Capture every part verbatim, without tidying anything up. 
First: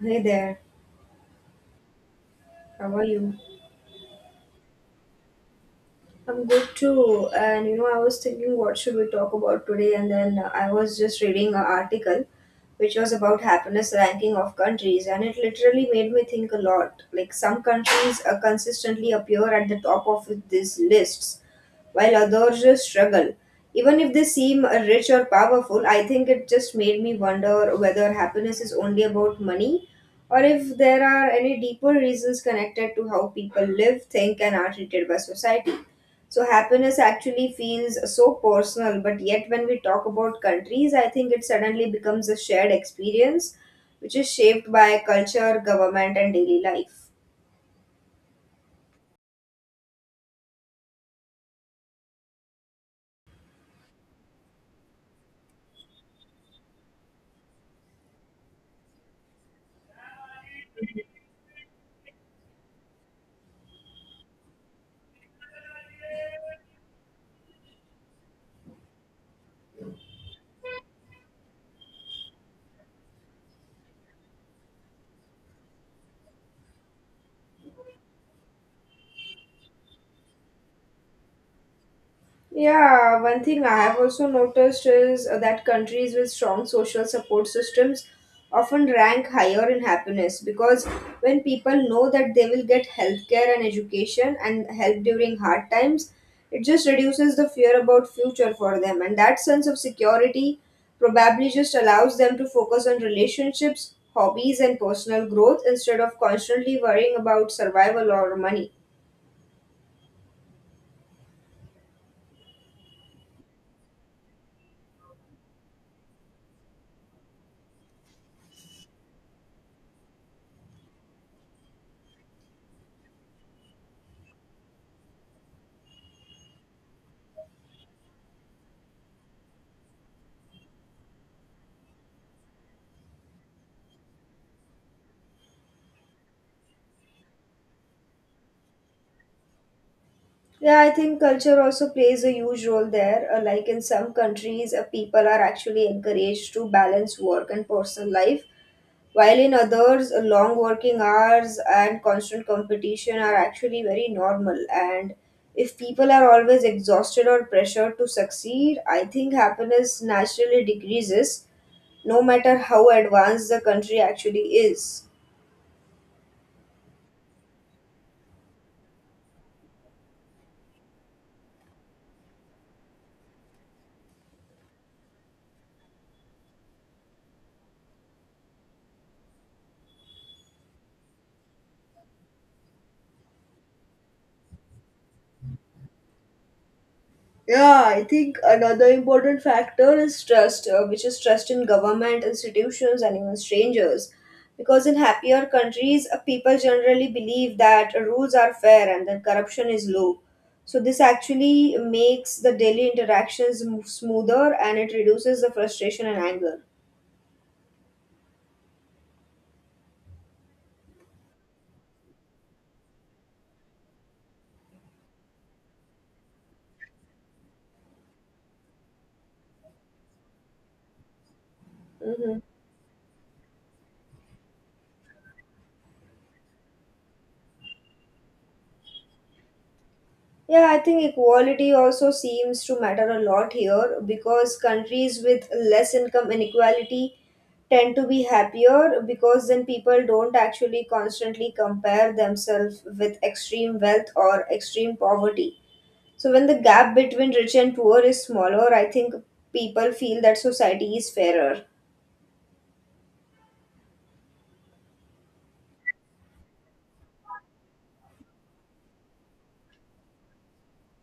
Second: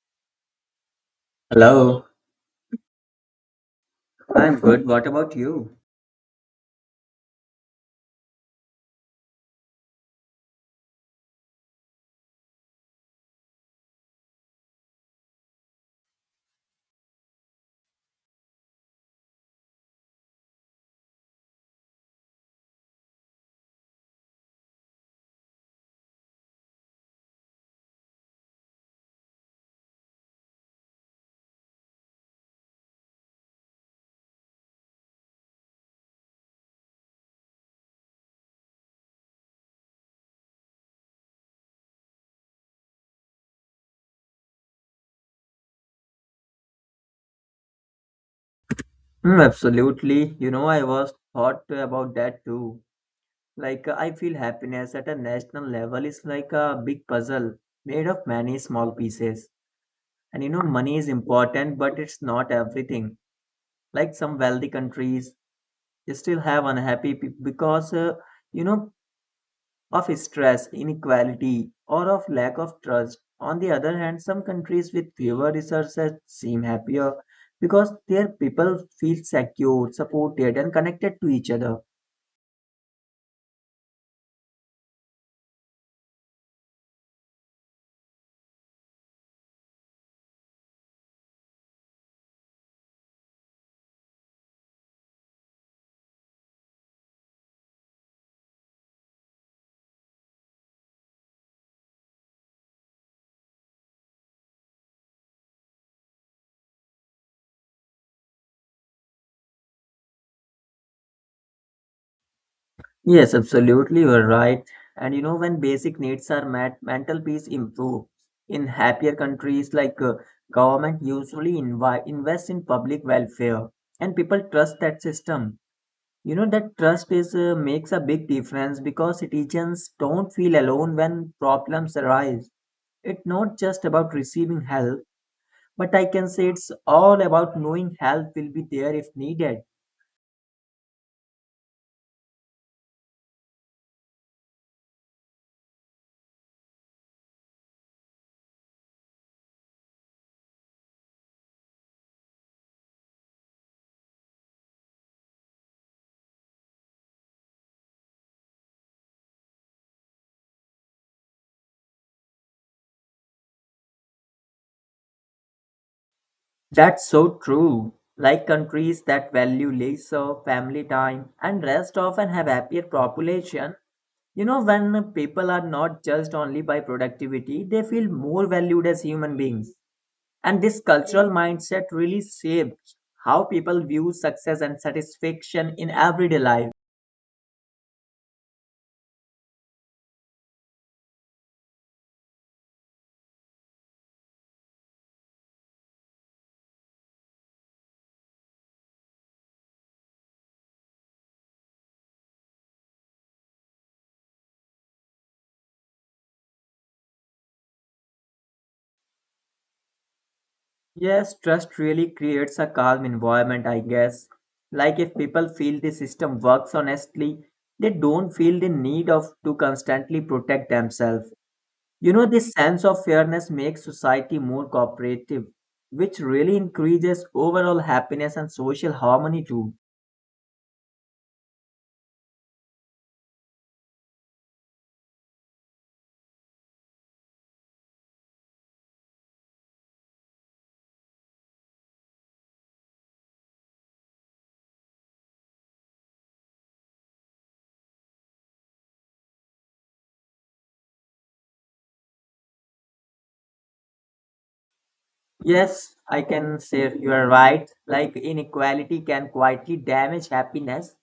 Hey there, Hello, how are you? I'm good. What about you? I'm good too. And you know, I was thinking, what should we talk about today? And then uh, I was just reading an article which was about happiness ranking of countries, and it literally made me think a lot. Like, some countries uh, consistently appear at the top of these lists, while others just struggle. Even if they seem uh, rich or powerful, I think it just made me wonder whether happiness is only about money or if there are any deeper reasons connected to how people live, think, and are treated by society. So happiness actually feels so personal, but yet when we talk about countries, I think it suddenly becomes a shared experience which is shaped by culture, government, and daily life. Mm, absolutely. You know, I was thought about that too. Like, uh, I feel happiness at a national level is like a big puzzle made of many small pieces. And you know, money is important, but it's not everything. Like some wealthy countries, they still have unhappy people because, uh, you know, of stress, inequality, or of lack of trust. On the other hand, some countries with fewer resources seem happier because their people feel secure, supported, and connected to each other. Yeah, one thing I have also noticed is uh, that countries with strong social support systems often rank higher in happiness because when people know that they will get healthcare and education and help during hard times, it just reduces the fear about future for them. And that sense of security probably just allows them to focus on relationships, hobbies, and personal growth instead of constantly worrying about survival or money. Yes, absolutely, you're right. And you know, when basic needs are met, mental peace improves. In happier countries, like uh, government usually invi- invest in public welfare, and people trust that system. You know that trust is uh, makes a big difference because citizens don't feel alone when problems arise. It's not just about receiving help, but I can say it's all about knowing help will be there if needed. Yeah, I think culture also plays a huge role there. Uh, like in some countries, uh, people are actually encouraged to balance work and personal life, while in others, uh, long working hours and constant competition are actually very normal. And if people are always exhausted or pressured to succeed, I think happiness naturally decreases, no matter how advanced the country actually is. That's so true. Like countries that value leisure, family time, and rest often have happier population. You know, when people are not judged only by productivity, they feel more valued as human beings. And this cultural mindset really shapes how people view success and satisfaction in everyday life. Yeah, I think another important factor is trust, uh, which is trust in government, institutions, and even strangers. Because in happier countries, uh, people generally believe that rules are fair and that corruption is low. So, this actually makes the daily interactions mo- smoother and it reduces the frustration and anger. Yes, trust really creates a calm environment, I guess. Like if people feel the system works honestly, they don't feel the need of to constantly protect themselves. You know, Hmm. this sense of fairness makes society more cooperative, which really increases overall happiness and social harmony too. Yeah, I think equality also seems to matter a lot here because countries with less income inequality tend to be happier because then people don't actually constantly compare themselves with extreme wealth or extreme poverty. So when the gap between rich and poor is smaller, I think people feel that society is fairer. Yes, I can say you are right. Like inequality can quietly damage happiness.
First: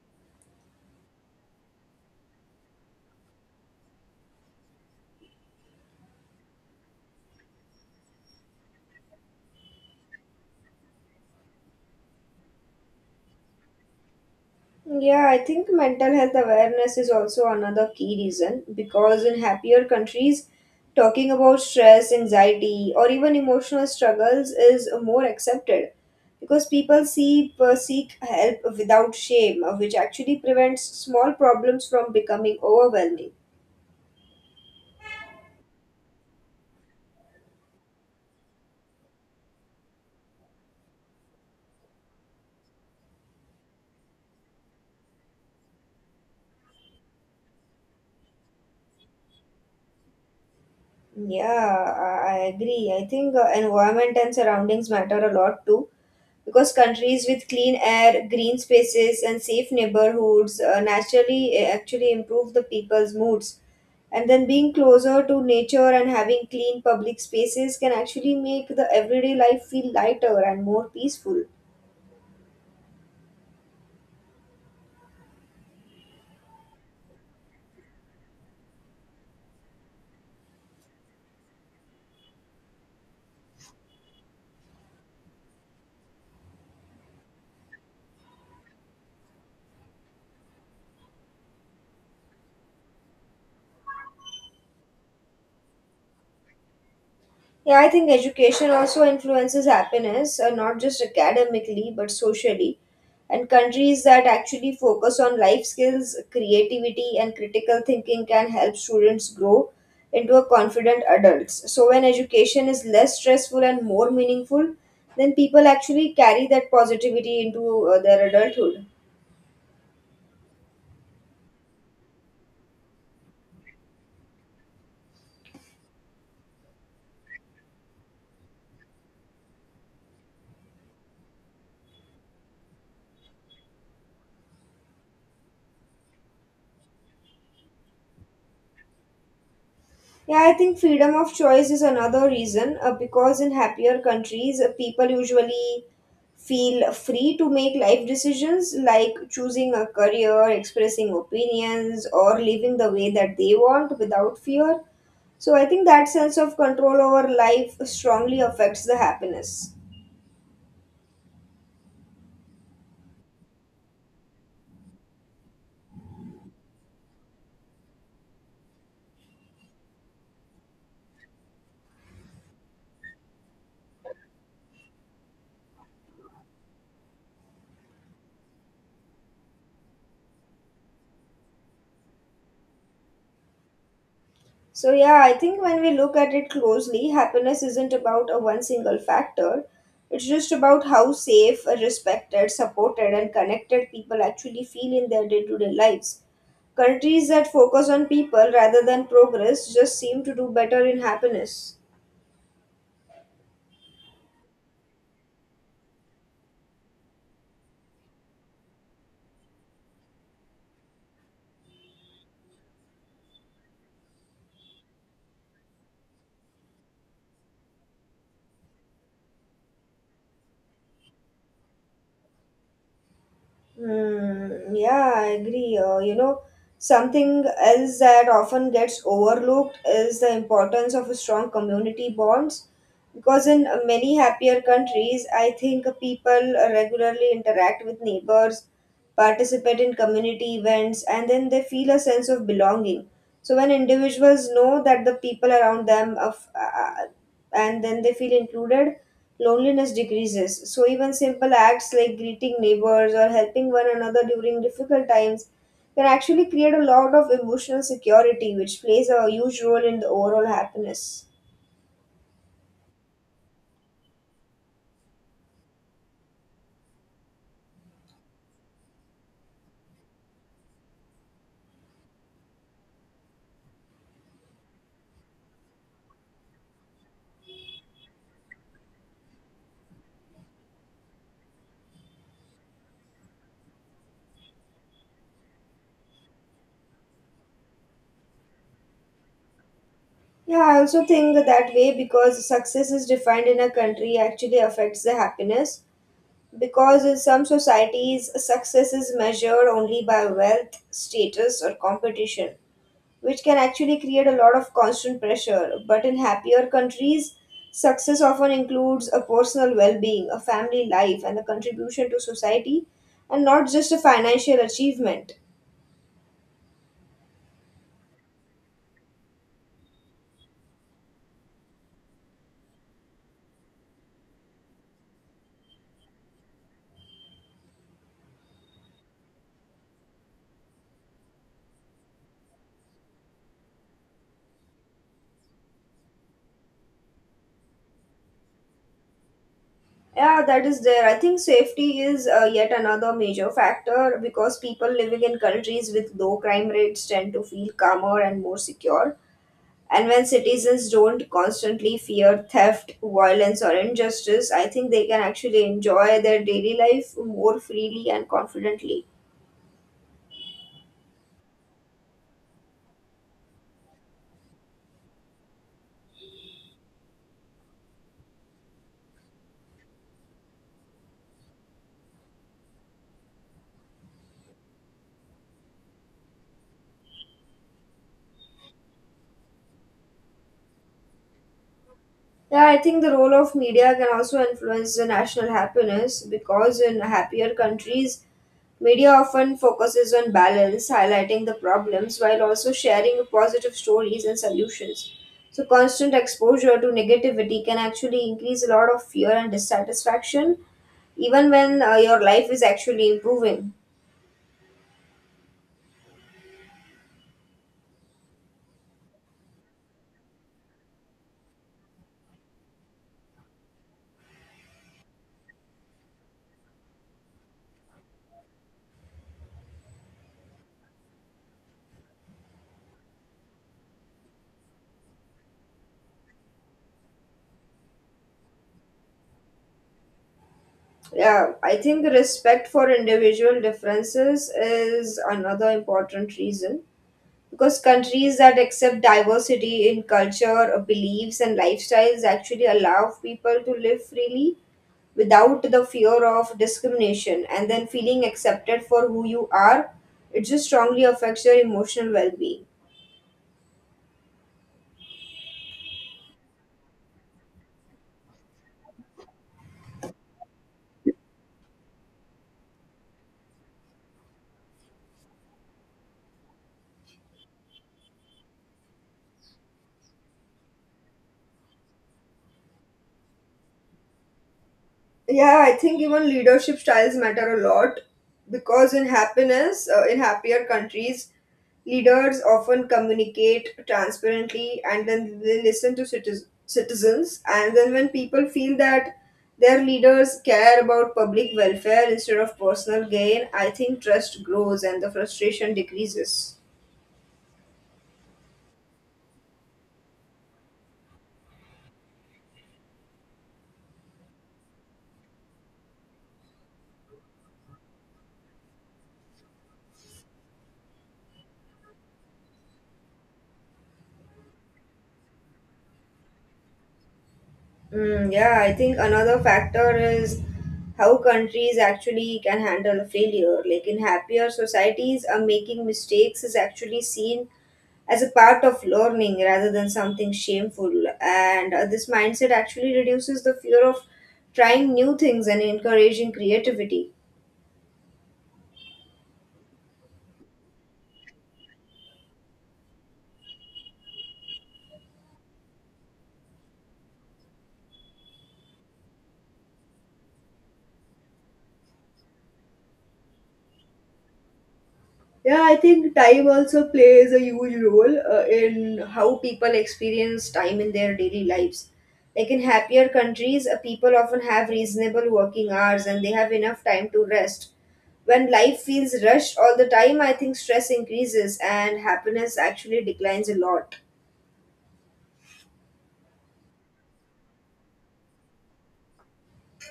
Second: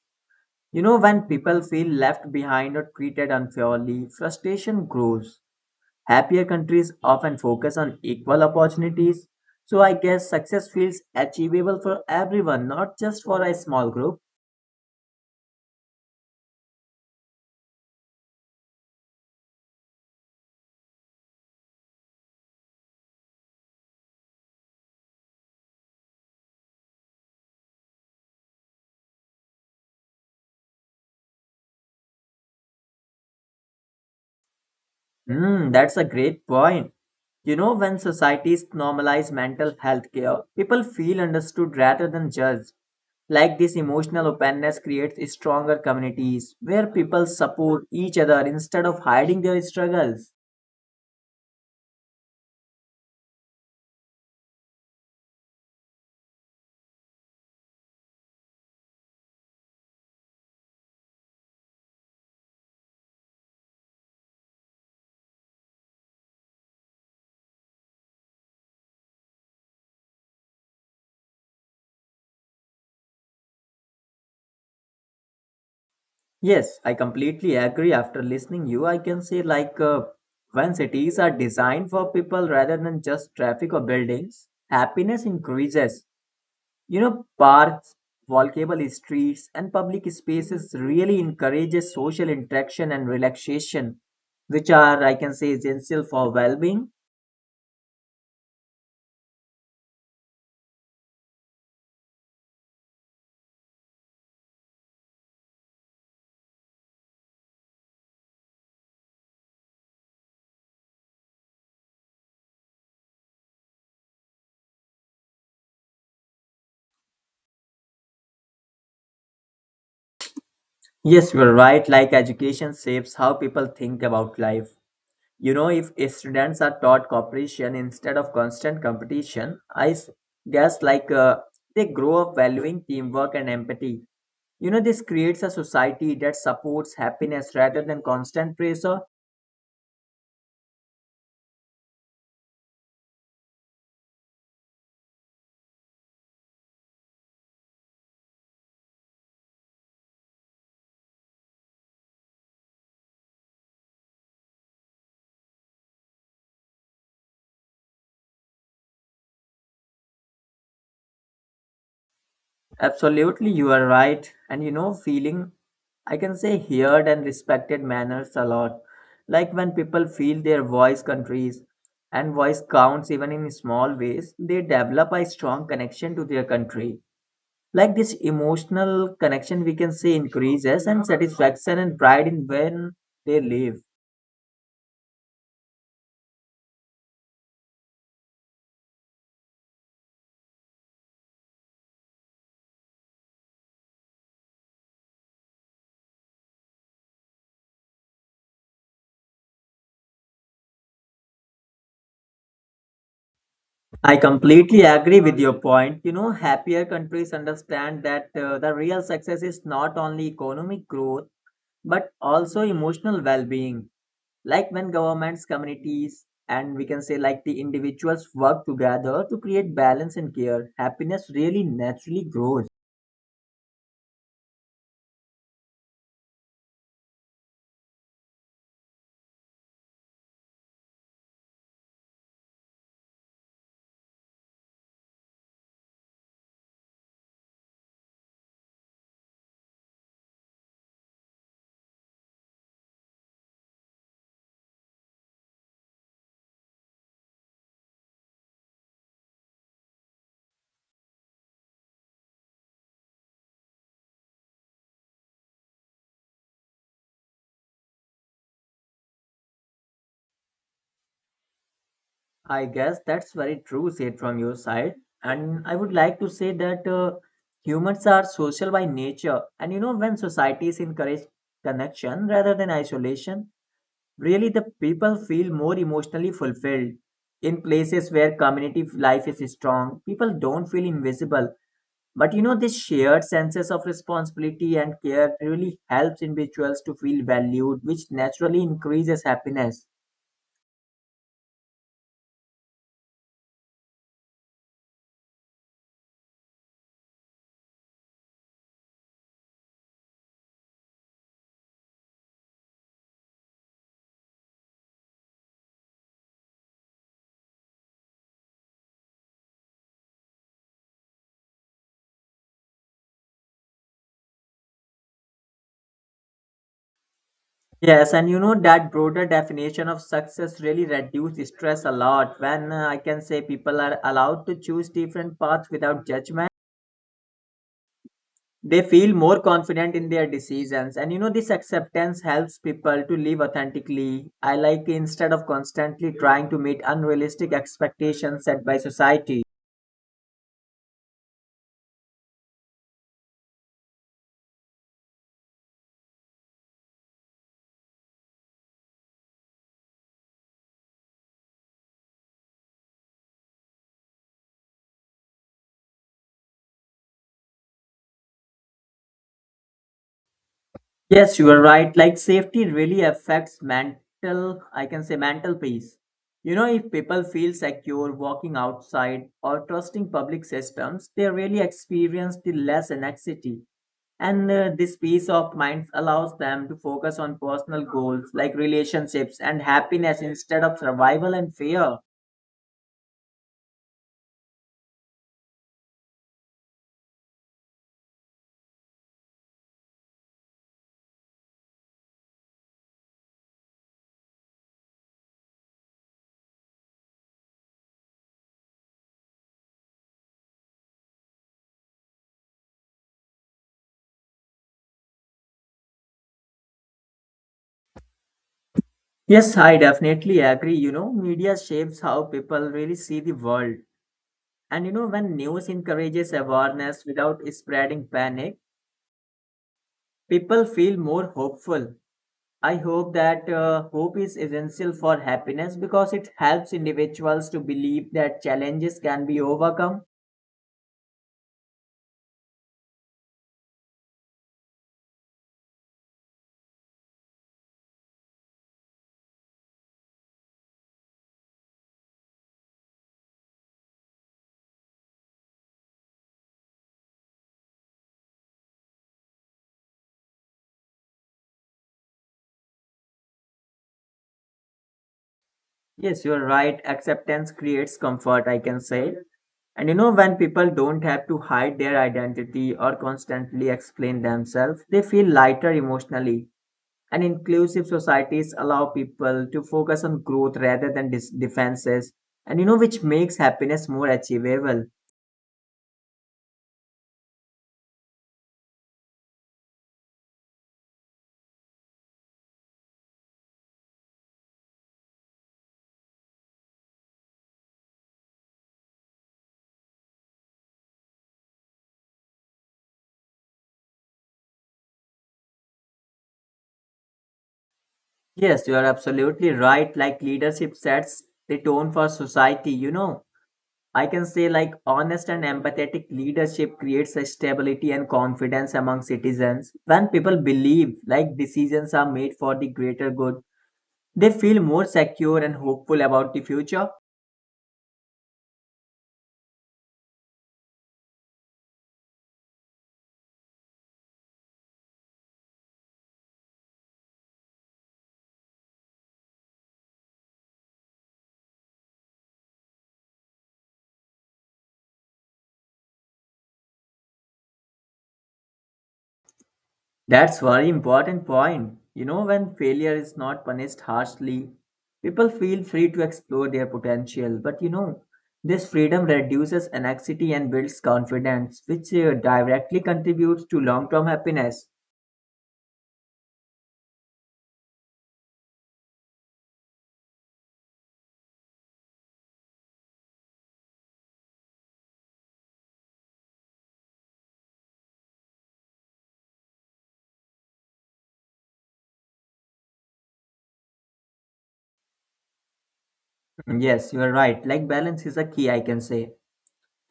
You know, when people feel left behind or treated unfairly, frustration grows. Happier countries often focus on equal opportunities. So I guess success feels achievable for everyone, not just for a small group. Yeah, I think mental health awareness is also another key reason because in happier countries, talking about stress, anxiety, or even emotional struggles is more accepted because people see, uh, seek help without shame, uh, which actually prevents small problems from becoming overwhelming. Hmm, that's a great point. You know, when societies normalize mental health care, people feel understood rather than judged. Like this emotional openness creates stronger communities where people support each other instead of hiding their struggles. Yeah, I I agree. I think uh, environment and surroundings matter a lot too because countries with clean air, green spaces, and safe neighborhoods uh, naturally uh, actually improve the people's moods. And then being closer to nature and having clean public spaces can actually make the everyday life feel lighter and more peaceful. Yes, I completely agree after listening you I can say like uh, when cities are designed for people rather than just traffic or buildings, happiness increases. You know, parks, walkable streets and public spaces really encourages social interaction and relaxation which are I can say essential for well-being. Yeah, I think education also influences happiness, uh, not just academically, but socially. And countries that actually focus on life skills, creativity, and critical thinking can help students grow into a confident adults. So when education is less stressful and more meaningful, then people actually carry that positivity into uh, their adulthood. Yes, you are right. Like education shapes how people think about life. You know, if students are taught cooperation instead of constant competition, I s- guess like uh, they grow up valuing teamwork and empathy. You know, this creates a society that supports happiness rather than constant pressure. Yeah, I think freedom of choice is another reason uh, because in happier countries, uh, people usually feel free to make life decisions like choosing a career, expressing opinions, or living the way that they want without fear. So I think that sense of control over life strongly affects the happiness. Absolutely, you are right. And you know, feeling, I can say, heard and respected manners a lot. Like when people feel their voice countries and voice counts even in small ways, they develop a strong connection to their country. Like this emotional connection, we can say, increases and satisfaction and pride in when they live. So, yeah, I think when we look at it closely, happiness isn't about a one single factor. It's just about how safe, respected, supported, and connected people actually feel in their day to day lives. Countries that focus on people rather than progress just seem to do better in happiness. I completely agree with your point. You know, happier countries understand that uh, the real success is not only economic growth but also emotional well-being like when governments communities and we can say like the individuals work together to create balance and care happiness really naturally grows. Hmm, yeah, I agree. Uh, you know, something else that often gets overlooked is the importance of strong community bonds because in many happier countries, I think people regularly interact with neighbors, participate in community events, and then they feel a sense of belonging. So when individuals know that the people around them of, uh, uh, and then they feel included, loneliness decreases. So even simple acts like greeting neighbors or helping one another during difficult times can actually create a lot of emotional security, which plays a huge role in the overall happiness. I guess that's very true said from your side, and I would like to say that uh, humans are social by nature. And you know when societies encourage connection rather than isolation really the people feel more emotionally fulfilled in places where community life is strong people don't feel invisible. But you know, this shared senses of responsibility and care really helps individuals to feel valued, which naturally increases happiness. Yeah, I also think that way because success is defined in a country actually affects the happiness. Because in some societies, success is measured only by wealth, status, or competition, which can actually create a lot of constant pressure. But in happier countries, success often includes a personal well being, a family life, and the contribution to society, and not just a financial achievement. Yes, and you know that broader definition of success really reduces stress a lot when uh, I can say people are allowed to choose different paths without judgment. They feel more confident in their decisions, and you know, this acceptance helps people to live authentically. I like instead of constantly trying to meet unrealistic expectations set by society. Yeah, that is there. I think safety is uh, yet another major factor because people living in countries with low crime rates tend to feel calmer and more secure. And when citizens don't constantly fear theft, violence, or injustice, I think they can actually enjoy their daily life more freely and confidently. Yes, you are right. Like safety really affects mental, I can say mental peace. You know, if people feel secure walking outside or trusting public systems, they really experience the less anxiety. And uh, this peace of mind allows them to focus on personal goals like relationships and happiness instead of survival and fear. Yeah, I think the role of media can also influence the national happiness because in happier countries, media often focuses on balance, highlighting the problems while also sharing positive stories and solutions. So, constant exposure to negativity can actually increase a lot of fear and dissatisfaction, even when uh, your life is actually improving. Yes, I definitely agree. You know, media shapes how people really see the world. And you know, when news encourages awareness without spreading panic, people feel more hopeful. I hope that uh, hope is essential for happiness because it helps individuals to believe that challenges can be overcome. Yeah, I think respect for individual differences is another important reason because countries that accept diversity in culture, uh, beliefs, and lifestyles actually allow people to live freely without the fear of discrimination and then feeling accepted for who you are. It just strongly affects your emotional well being. Yes, you're right. Acceptance creates comfort, I can say. And you know, when people don't have to hide their identity or constantly explain themselves, they feel lighter emotionally. And inclusive societies allow people to focus on growth rather than dis- defenses, and you know, which makes happiness more achievable. Yeah, I think even leadership styles matter a lot because in happiness, uh, in happier countries leaders often communicate transparently and then they listen to citizens citizens. And then when people feel that their leaders care about public welfare instead of personal gain, I think trust grows and the frustration decreases. Yes, you are absolutely right. Like leadership sets the tone for society, you know. I can say like honest and empathetic leadership creates a stability and confidence among citizens. When people believe like decisions are made for the greater good, they feel more secure and hopeful about the future. Mm, yeah, I think another factor is how countries actually can handle failure. Like in happier societies, uh, making mistakes is actually seen as a part of learning rather than something shameful. And uh, this mindset actually reduces the fear of trying new things and encouraging creativity. That's very important point. You know, when failure is not punished harshly, people feel free to explore their potential. But you know, this freedom reduces anxiety and builds confidence, which uh, directly contributes to long term happiness. Yeah, I think time also plays a huge role uh, in how people experience time in their daily lives. Like in happier countries, uh, people often have reasonable working hours and they have enough time to rest. When life feels rushed all the time, I think stress increases and happiness actually declines a lot. Yes, you are right. Like balance is a key, I can say.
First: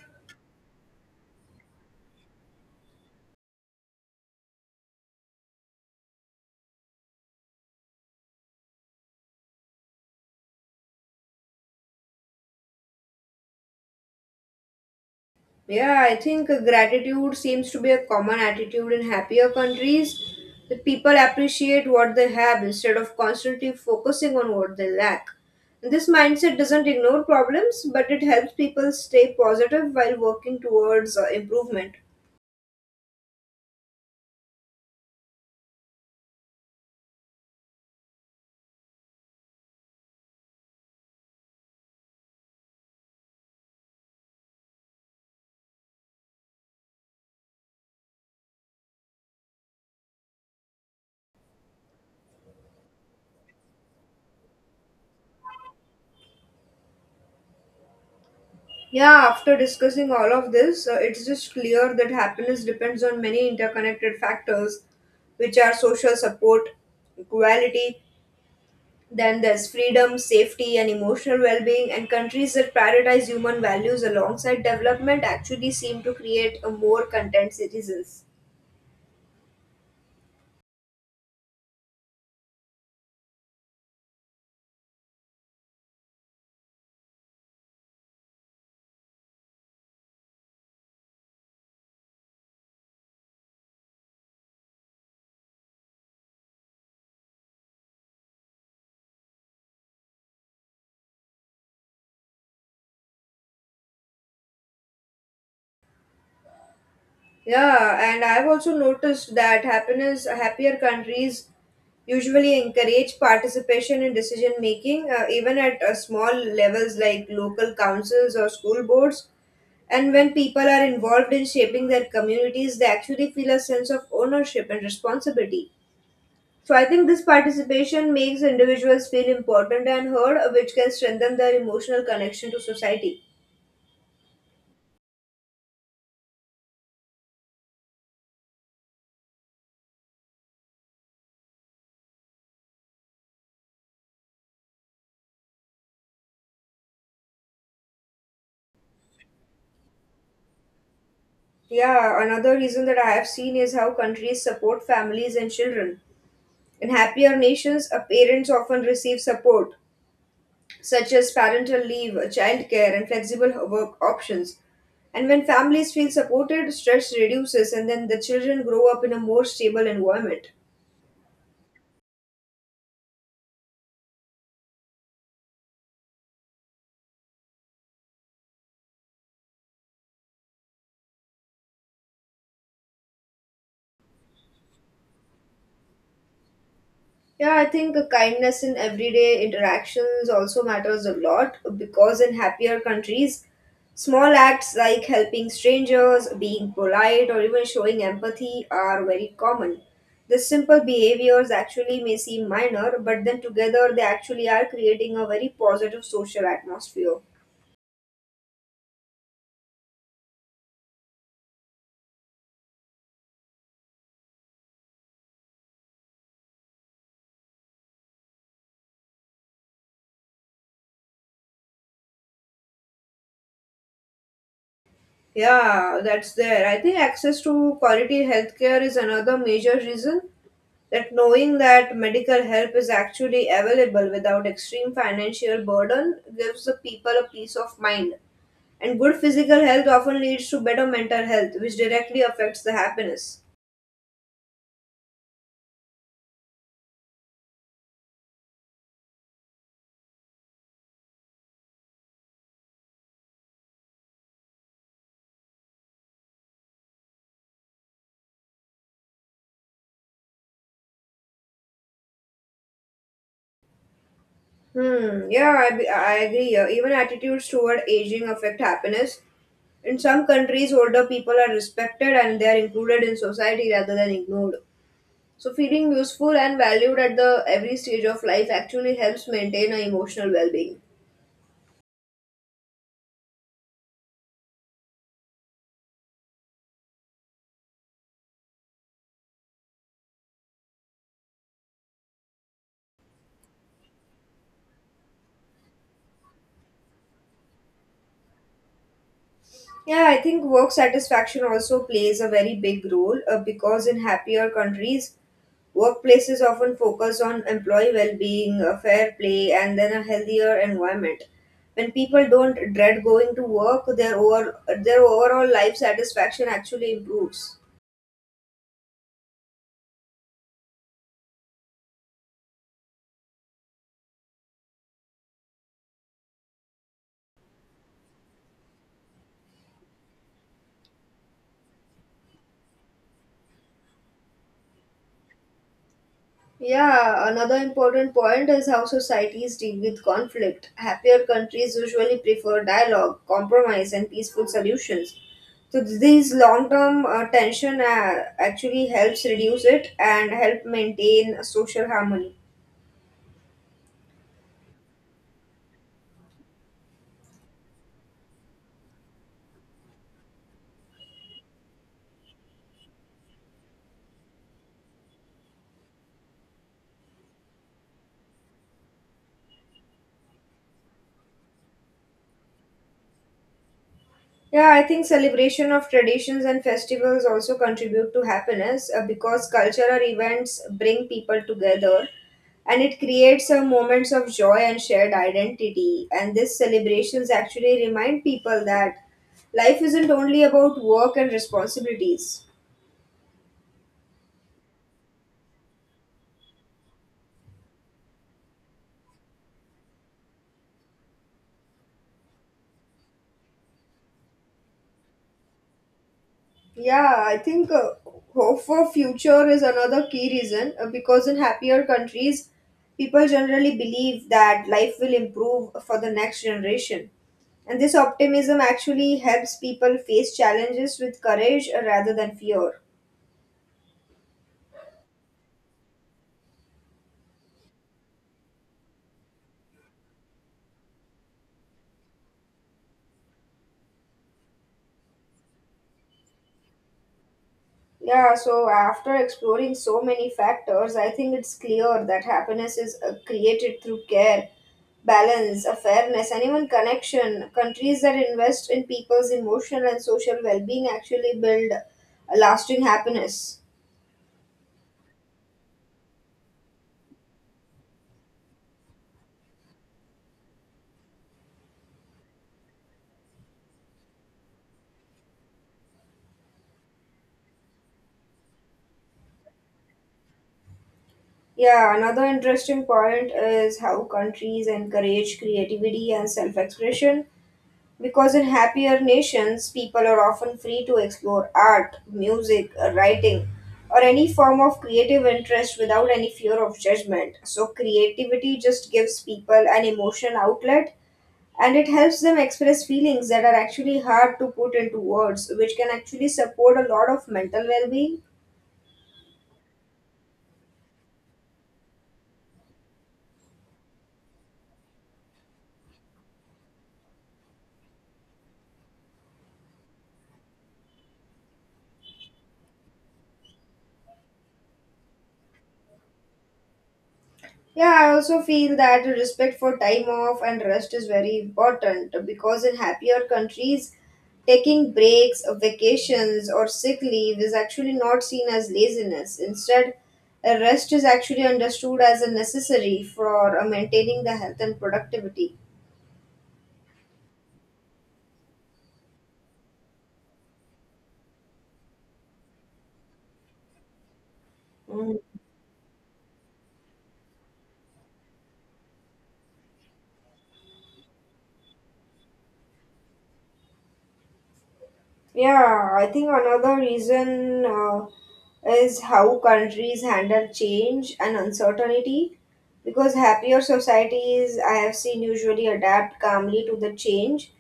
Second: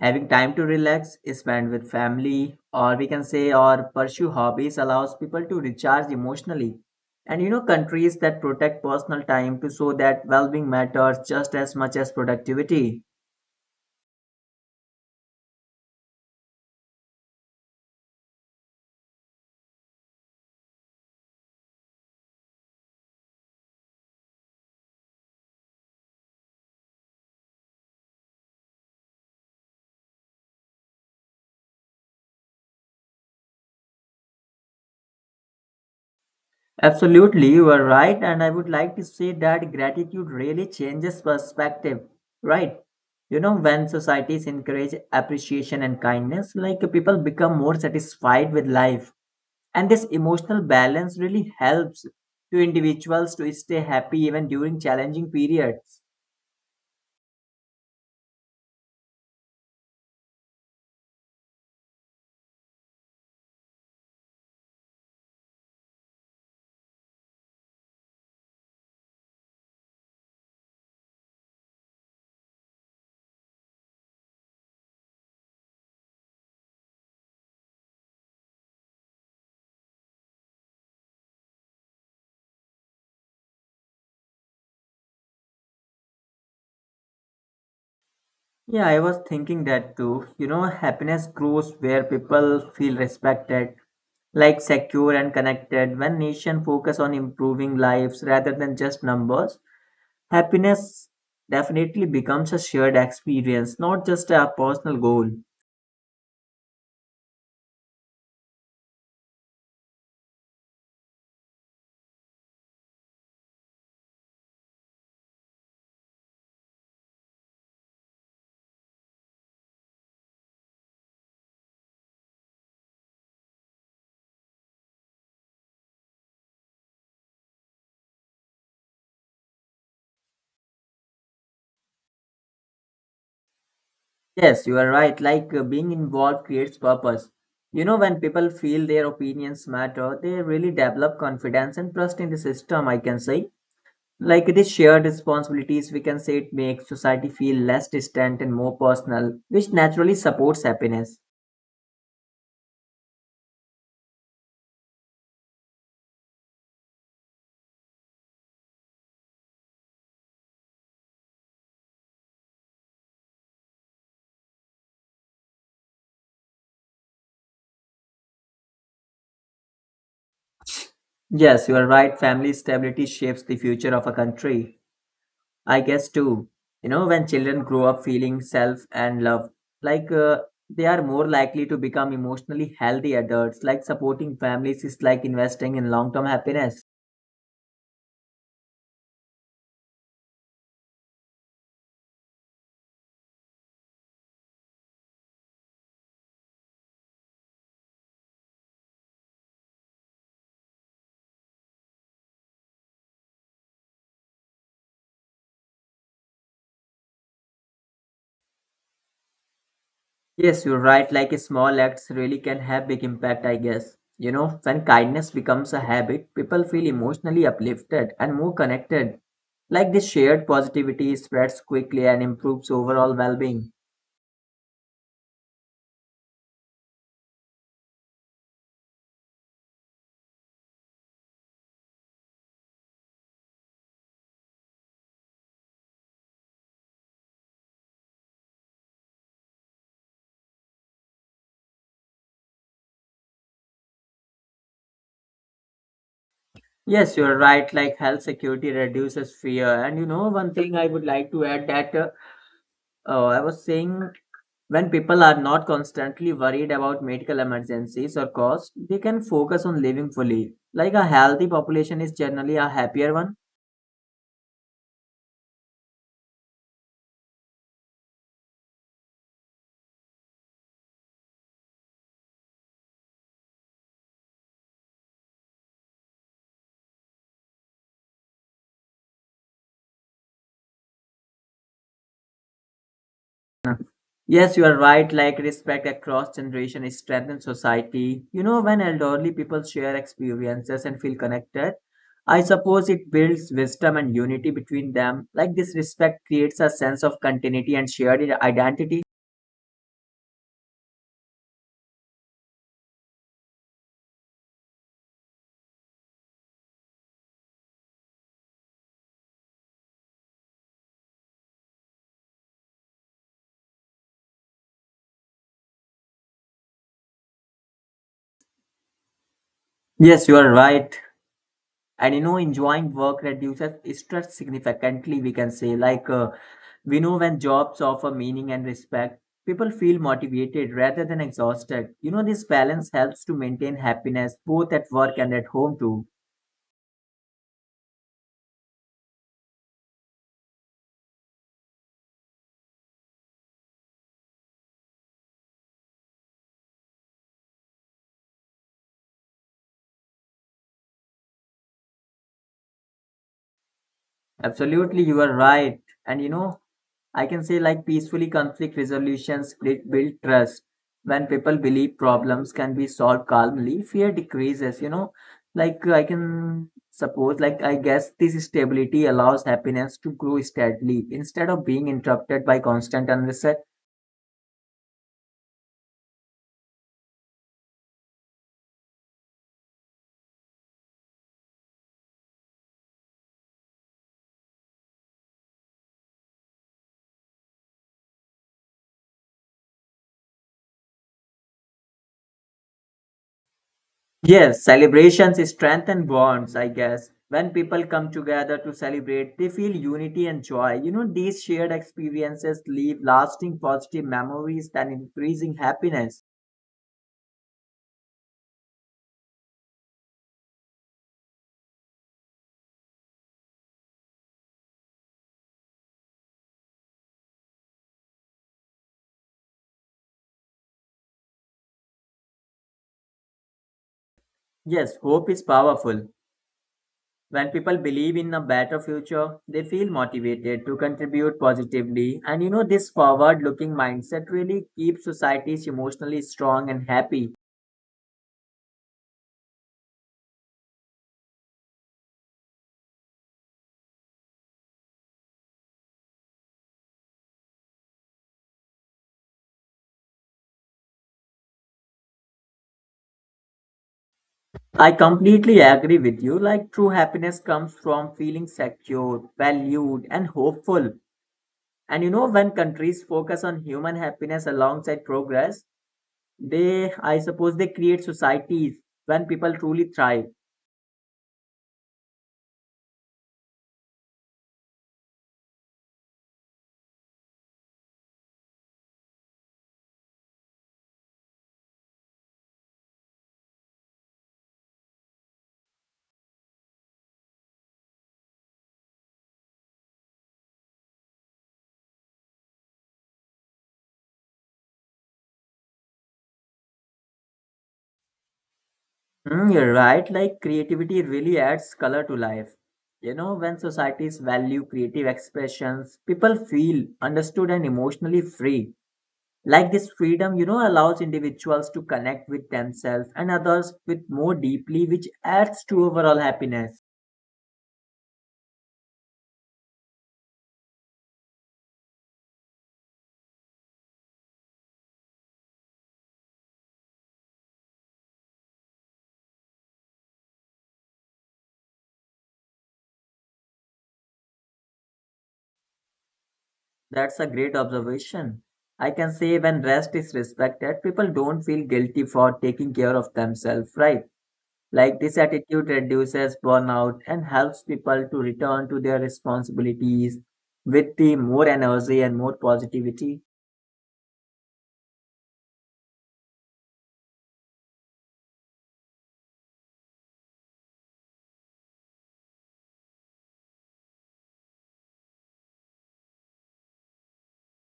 Having time to relax, spend with family, or we can say, or pursue hobbies allows people to recharge emotionally. And you know, countries that protect personal time to show that well being matters just as much as productivity. Yeah, I think uh, gratitude seems to be a common attitude in happier countries. The people appreciate what they have instead of constantly focusing on what they lack. This mindset doesn't ignore problems, but it helps people stay positive while working towards uh, improvement. Absolutely, you are right. And I would like to say that gratitude really changes perspective, right? You know, when societies encourage appreciation and kindness, like people become more satisfied with life. And this emotional balance really helps to individuals to stay happy even during challenging periods. Yeah, after discussing all of this, uh, it's just clear that happiness depends on many interconnected factors, which are social support, equality, then there's freedom, safety, and emotional well being, and countries that prioritize human values alongside development actually seem to create a more content citizens. Yeah, I was thinking that too. You know, happiness grows where people feel respected, like secure and connected. When nation focus on improving lives rather than just numbers, happiness definitely becomes a shared experience, not just a personal goal. Yeah, and I've also noticed that happiness, happier countries usually encourage participation in decision making, uh, even at uh, small levels like local councils or school boards. And when people are involved in shaping their communities, they actually feel a sense of ownership and responsibility. So I think this participation makes individuals feel important and heard, uh, which can strengthen their emotional connection to society. Yes, you are right. Like uh, being involved creates purpose. You know, when people feel their opinions matter, they really develop confidence and trust in the system, I can say. Like it is shared responsibilities, we can say it makes society feel less distant and more personal, which naturally supports happiness. Yeah, another reason that I have seen is how countries support families and children. In happier nations, uh, parents often receive support, such as parental leave, uh, childcare, and flexible work options. And when families feel supported, stress reduces, and then the children grow up in a more stable environment. Yes, you are right. Family stability shapes the future of a country. I guess too. You know, when children grow up feeling self and love, like uh, they are more likely to become emotionally healthy adults, like supporting families is like investing in long term happiness. Yeah, I think uh, kindness in everyday interactions also matters a lot because in happier countries, small acts like helping strangers, being polite, or even showing empathy are very common. The simple behaviors actually may seem minor, but then together they actually are creating a very positive social atmosphere. Yes, you're right, like small acts really can have big impact, I guess. You know, when kindness becomes a habit, people feel emotionally uplifted and more connected. Like this shared positivity spreads quickly and improves overall well being. Yeah, that's there. I think access to quality healthcare is another major reason. That knowing that medical help is actually available without extreme financial burden gives the people a peace of mind. And good physical health often leads to better mental health, which directly affects the happiness. Yes, you're right. Like health security reduces fear. And you know, one thing I would like to add that uh, uh, I was saying when people are not constantly worried about medical emergencies or costs, they can focus on living fully. Like a healthy population is generally a happier one. Hmm, yeah, I, be- I agree. Yeah, even attitudes toward aging affect happiness. In some countries, older people are respected and they are included in society rather than ignored. So feeling useful and valued at the every stage of life actually helps maintain a emotional well-being. Yes, you are right. Like respect across generation strengthens society. You know, when elderly people share experiences and feel connected, I suppose it builds wisdom and unity between them. Like this respect creates a sense of continuity and shared identity. Yeah, I think work satisfaction also plays a very big role uh, because in happier countries, workplaces often focus on employee well-being, uh, fair play, and then a healthier environment. When people don't dread going to work, their over, their overall life satisfaction actually improves. Yes, you are right. And you know enjoying work reduces stress significantly we can say like uh, we know when jobs offer meaning and respect people feel motivated rather than exhausted. You know this balance helps to maintain happiness both at work and at home too. Yeah, another important point is how societies deal with conflict. Happier countries usually prefer dialogue, compromise, and peaceful solutions. So this long-term uh, tension uh, actually helps reduce it and help maintain social harmony. Absolutely you are right. And you know I can say like peacefully conflict resolutions build build trust. When people believe problems can be solved calmly, fear decreases, you know. Like I can suppose, like I guess this stability allows happiness to grow steadily instead of being interrupted by constant unrest. Yeah, I think celebration of traditions and festivals also contribute to happiness uh, because cultural events bring people together and it creates a moments of joy and shared identity. And these celebrations actually remind people that life isn't only about work and responsibilities. Yes, celebrations strengthen bonds, I guess. When people come together to celebrate, they feel unity and joy. You know, these shared experiences leave lasting positive memories and increasing happiness. Yeah, I think uh, hope for future is another key reason uh, because in happier countries, people generally believe that life will improve for the next generation. And this optimism actually helps people face challenges with courage rather than fear. Yes, hope is powerful. When people believe in a better future, they feel motivated to contribute positively. And you know, this forward looking mindset really keeps societies emotionally strong and happy. Yeah, so after exploring so many factors, I think it's clear that happiness is uh, created through care, balance, a fairness, and even connection. Countries that invest in people's emotional and social well being actually build a lasting happiness. I completely agree with you. Like, true happiness comes from feeling secure, valued, and hopeful. And you know, when countries focus on human happiness alongside progress, they, I suppose, they create societies when people truly thrive. Yeah, another interesting point is how countries encourage creativity and self expression. Because in happier nations, people are often free to explore art, music, writing, or any form of creative interest without any fear of judgment. So, creativity just gives people an emotion outlet and it helps them express feelings that are actually hard to put into words, which can actually support a lot of mental well being. Mm, you're right. Like creativity really adds color to life. You know, when societies value creative expressions, people feel understood and emotionally free. Like this freedom, you know, allows individuals to connect with themselves and others with more deeply, which adds to overall happiness. Yeah, I also feel that respect for time off and rest is very important because in happier countries, taking breaks, uh, vacations, or sick leave is actually not seen as laziness. Instead, a rest is actually understood as a necessary for uh, maintaining the health and productivity. That's a great observation. I can say when rest is respected, people don't feel guilty for taking care of themselves, right? Like this Mhm. attitude reduces burnout and helps people to return to their responsibilities with the more energy and more positivity. Yeah, I think another reason uh, is how countries handle change and uncertainty. Because happier societies, I have seen, usually adapt calmly to the change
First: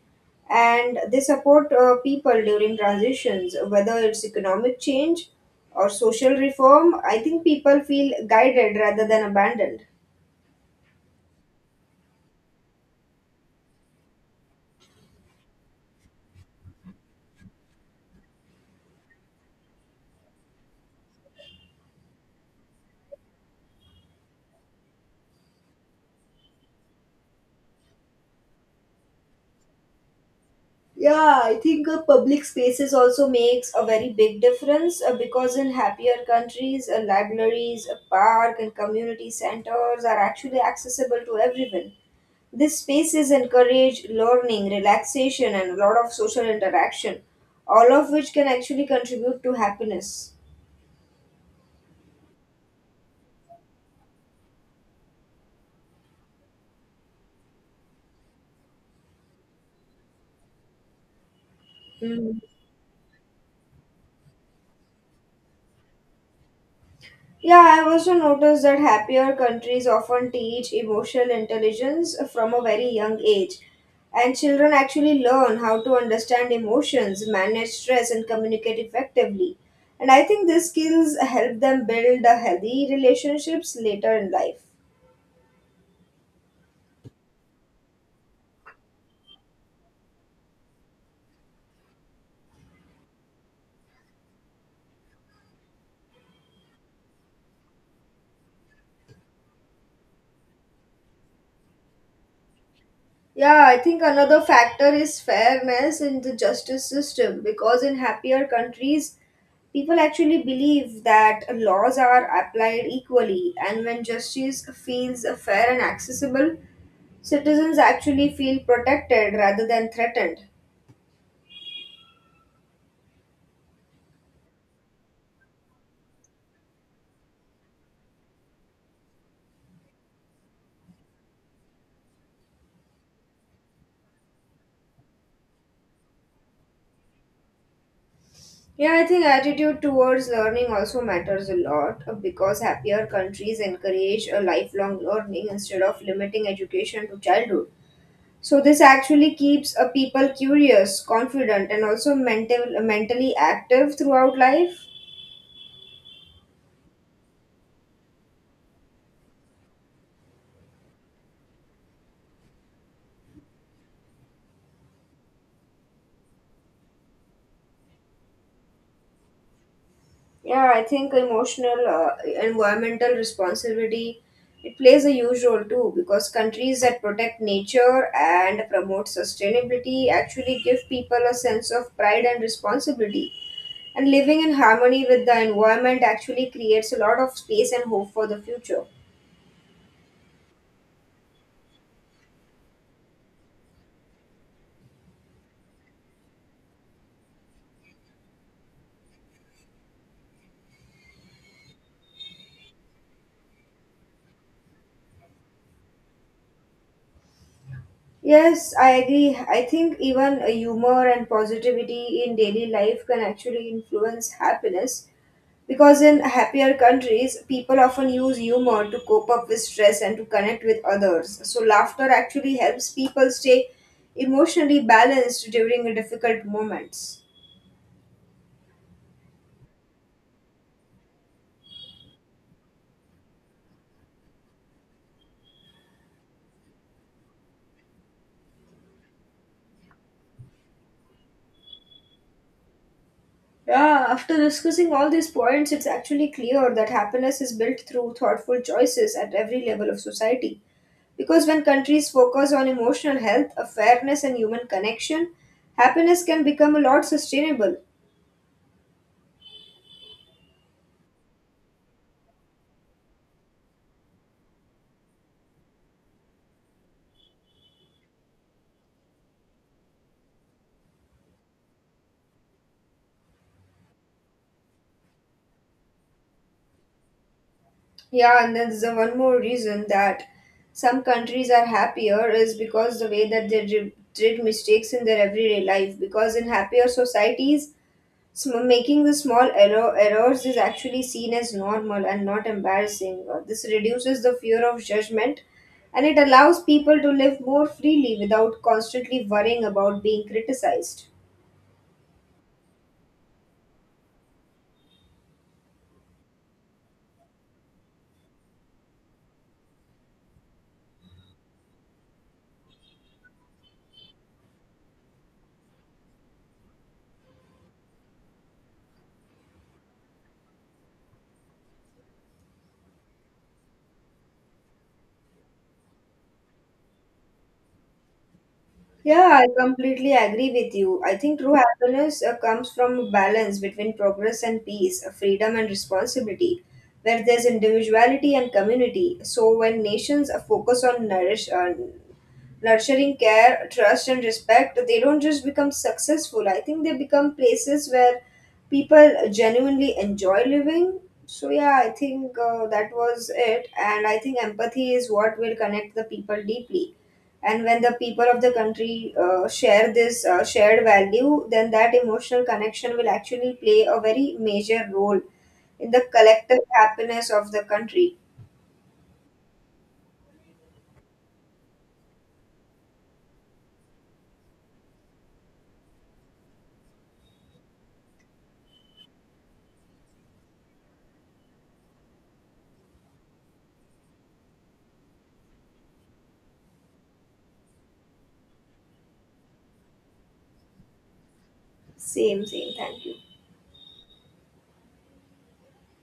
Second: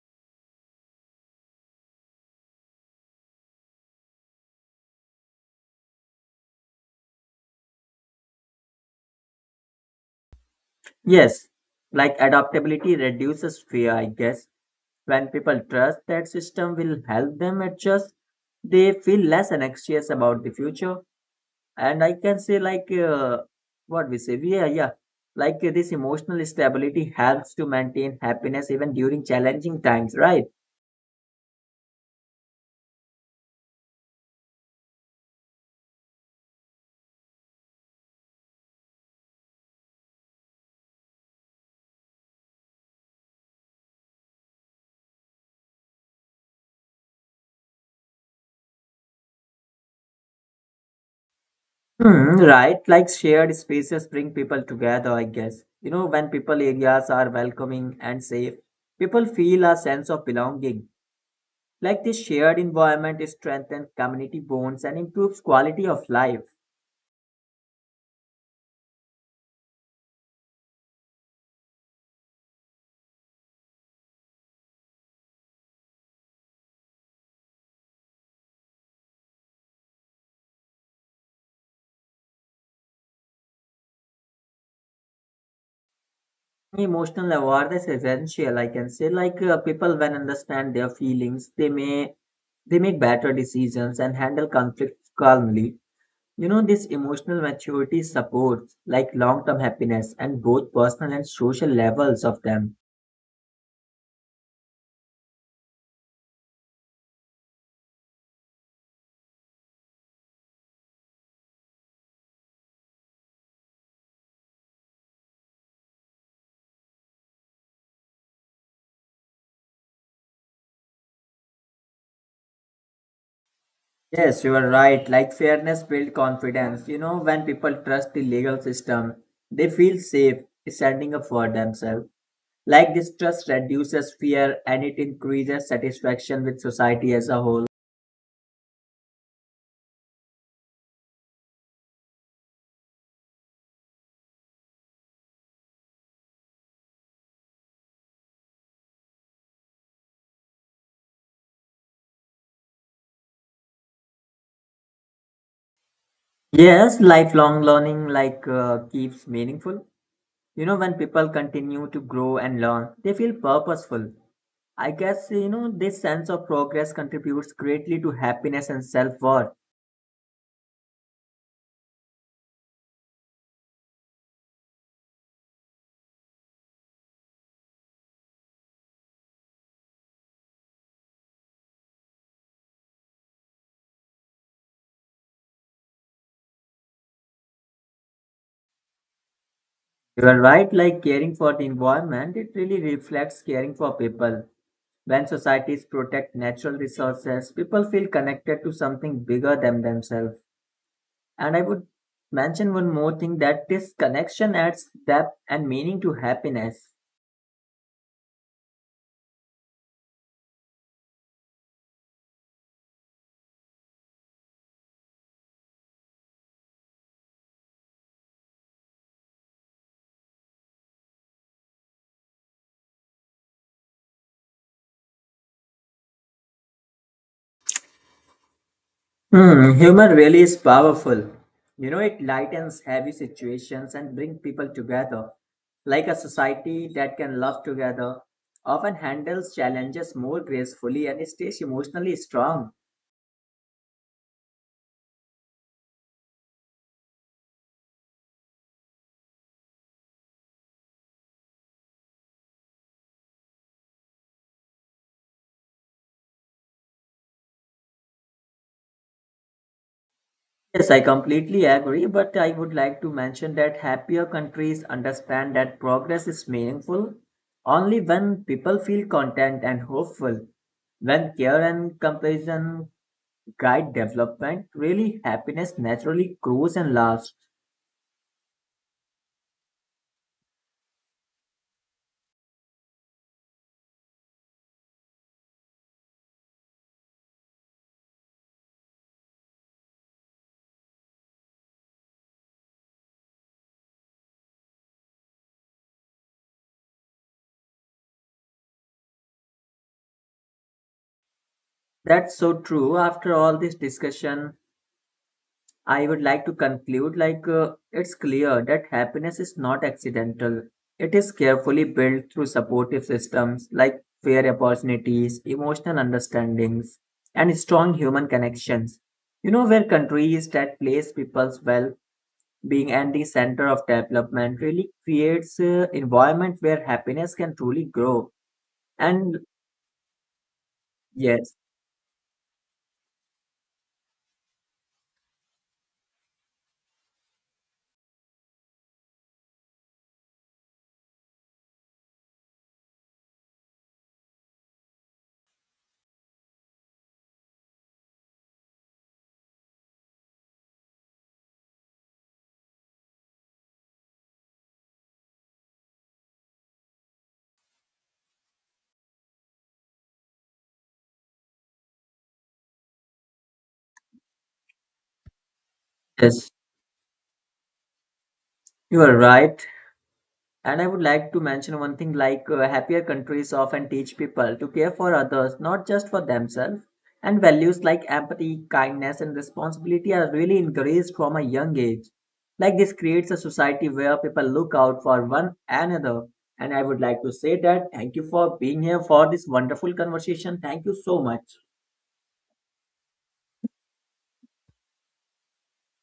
and they support uh, people during transitions, whether it's economic change or social reform. I think people feel guided rather than abandoned. Yes, like adaptability reduces fear, I guess. When people trust that system will help them adjust, they feel less anxious about the future. And I can say like uh, what we say, yeah, yeah. Like uh, this emotional stability helps to maintain happiness even during challenging times, right? Yeah, I think uh, public spaces also makes a very big difference uh, because in happier countries, uh, libraries, a park, and community centers are actually accessible to everyone. These spaces encourage learning, relaxation, and a lot of social interaction, all of which can actually contribute to happiness. Hmm, right, like shared spaces bring people together, I guess. You know, when people areas are welcoming and safe, people feel a sense of belonging. Like this Mhm. shared environment strengthens community bonds and improves quality of life. Yeah, I've also noticed that happier countries often teach emotional intelligence from a very young age, and children actually learn how to understand emotions, manage stress, and communicate effectively. And I think these skills help them build a healthy relationships later in life. Emotional awareness is essential, I can say. Like uh, people, when understand their feelings, they may they make better decisions and handle conflicts calmly. You know, this emotional maturity supports like long-term happiness and both personal and social levels of them. Yeah, I think another factor is fairness in the justice system because in happier countries, people actually believe that laws are applied equally, and when justice feels fair and accessible, citizens actually feel protected rather than threatened. Yes, you are right. Like fairness builds confidence. You know, when people trust the legal system, they feel safe standing up for themselves. Like this trust reduces fear and it increases satisfaction with society as a whole. Yeah, I think attitude towards learning also matters a lot uh, because happier countries encourage a lifelong learning instead of limiting education to childhood. So this actually keeps a people curious, confident, and also mental, mentally active throughout life. Yes, lifelong learning like uh, keeps meaningful. You know, when people continue to grow and learn, they feel purposeful. I guess you know this sense of progress contributes greatly to happiness and self-worth. Yeah, I think emotional, uh, environmental responsibility it plays a huge role too because countries that protect nature and promote sustainability actually give people a sense of pride and responsibility. And living in harmony with the environment actually creates a lot of space and hope for the future. You are right, like caring for the environment, it really reflects caring for people. When societies protect natural resources, people feel connected to something bigger than themselves. And I would mention one more thing that this connection adds depth and meaning to happiness. Yes, I agree. I think even a humor and positivity in daily life can actually influence happiness because in happier countries, people often use humor to cope up with stress and to connect with others. So, laughter actually helps people stay emotionally balanced during difficult moments. Hmm, humor really is powerful. You know, it lightens heavy situations and brings people together. Like a society that can love together, often handles challenges more gracefully and stays emotionally strong. Yeah, after discussing all these points, it's actually clear that happiness is built through thoughtful choices at every level of society. Because when countries focus on emotional health, awareness, and human connection, happiness can become a lot sustainable. Yes, I completely agree, but I would like to mention that happier countries understand that progress is meaningful only when people feel content and hopeful. When care and compassion guide development, really happiness naturally grows and lasts. Yeah, and then there's a one more reason that some countries are happier is because the way that they dri- treat mistakes in their everyday life. Because in happier societies, sm- making the small error- errors is actually seen as normal and not embarrassing. Uh, This reduces the fear of judgment and it allows people to live more freely without constantly worrying about being criticized. That's so true. After all this discussion, I would like to conclude like uh, it's clear that happiness is not accidental. It is carefully built through supportive systems like fair opportunities, emotional understandings, and strong human connections. You know, where countries that place people's well being at the center of development really creates an environment where happiness can truly grow. Yeah, And I completely agree with you. I think true yes, happiness uh, comes from a balance between progress and peace, uh, freedom and responsibility, where there's individuality and community. So when nations uh, focus on nourish, uh, nurturing care, trust and respect, they don't just become successful. I think they become places where people genuinely enjoy living. So yeah, I think uh, that was it, and I think empathy is what will connect the people deeply and when the people of the country uh, share this uh, shared value then that emotional connection will actually play a very major role in the yes, collective happiness of the country. you are right. And I would like to mention one thing like uh, happier countries often teach people to care for others, not just for themselves. And values like empathy, kindness, and responsibility are really encouraged from a young age. Like this creates a society where people look out for one another. And I would like to say that thank you for being here for this wonderful conversation. Thank you so much. Same same, thank you.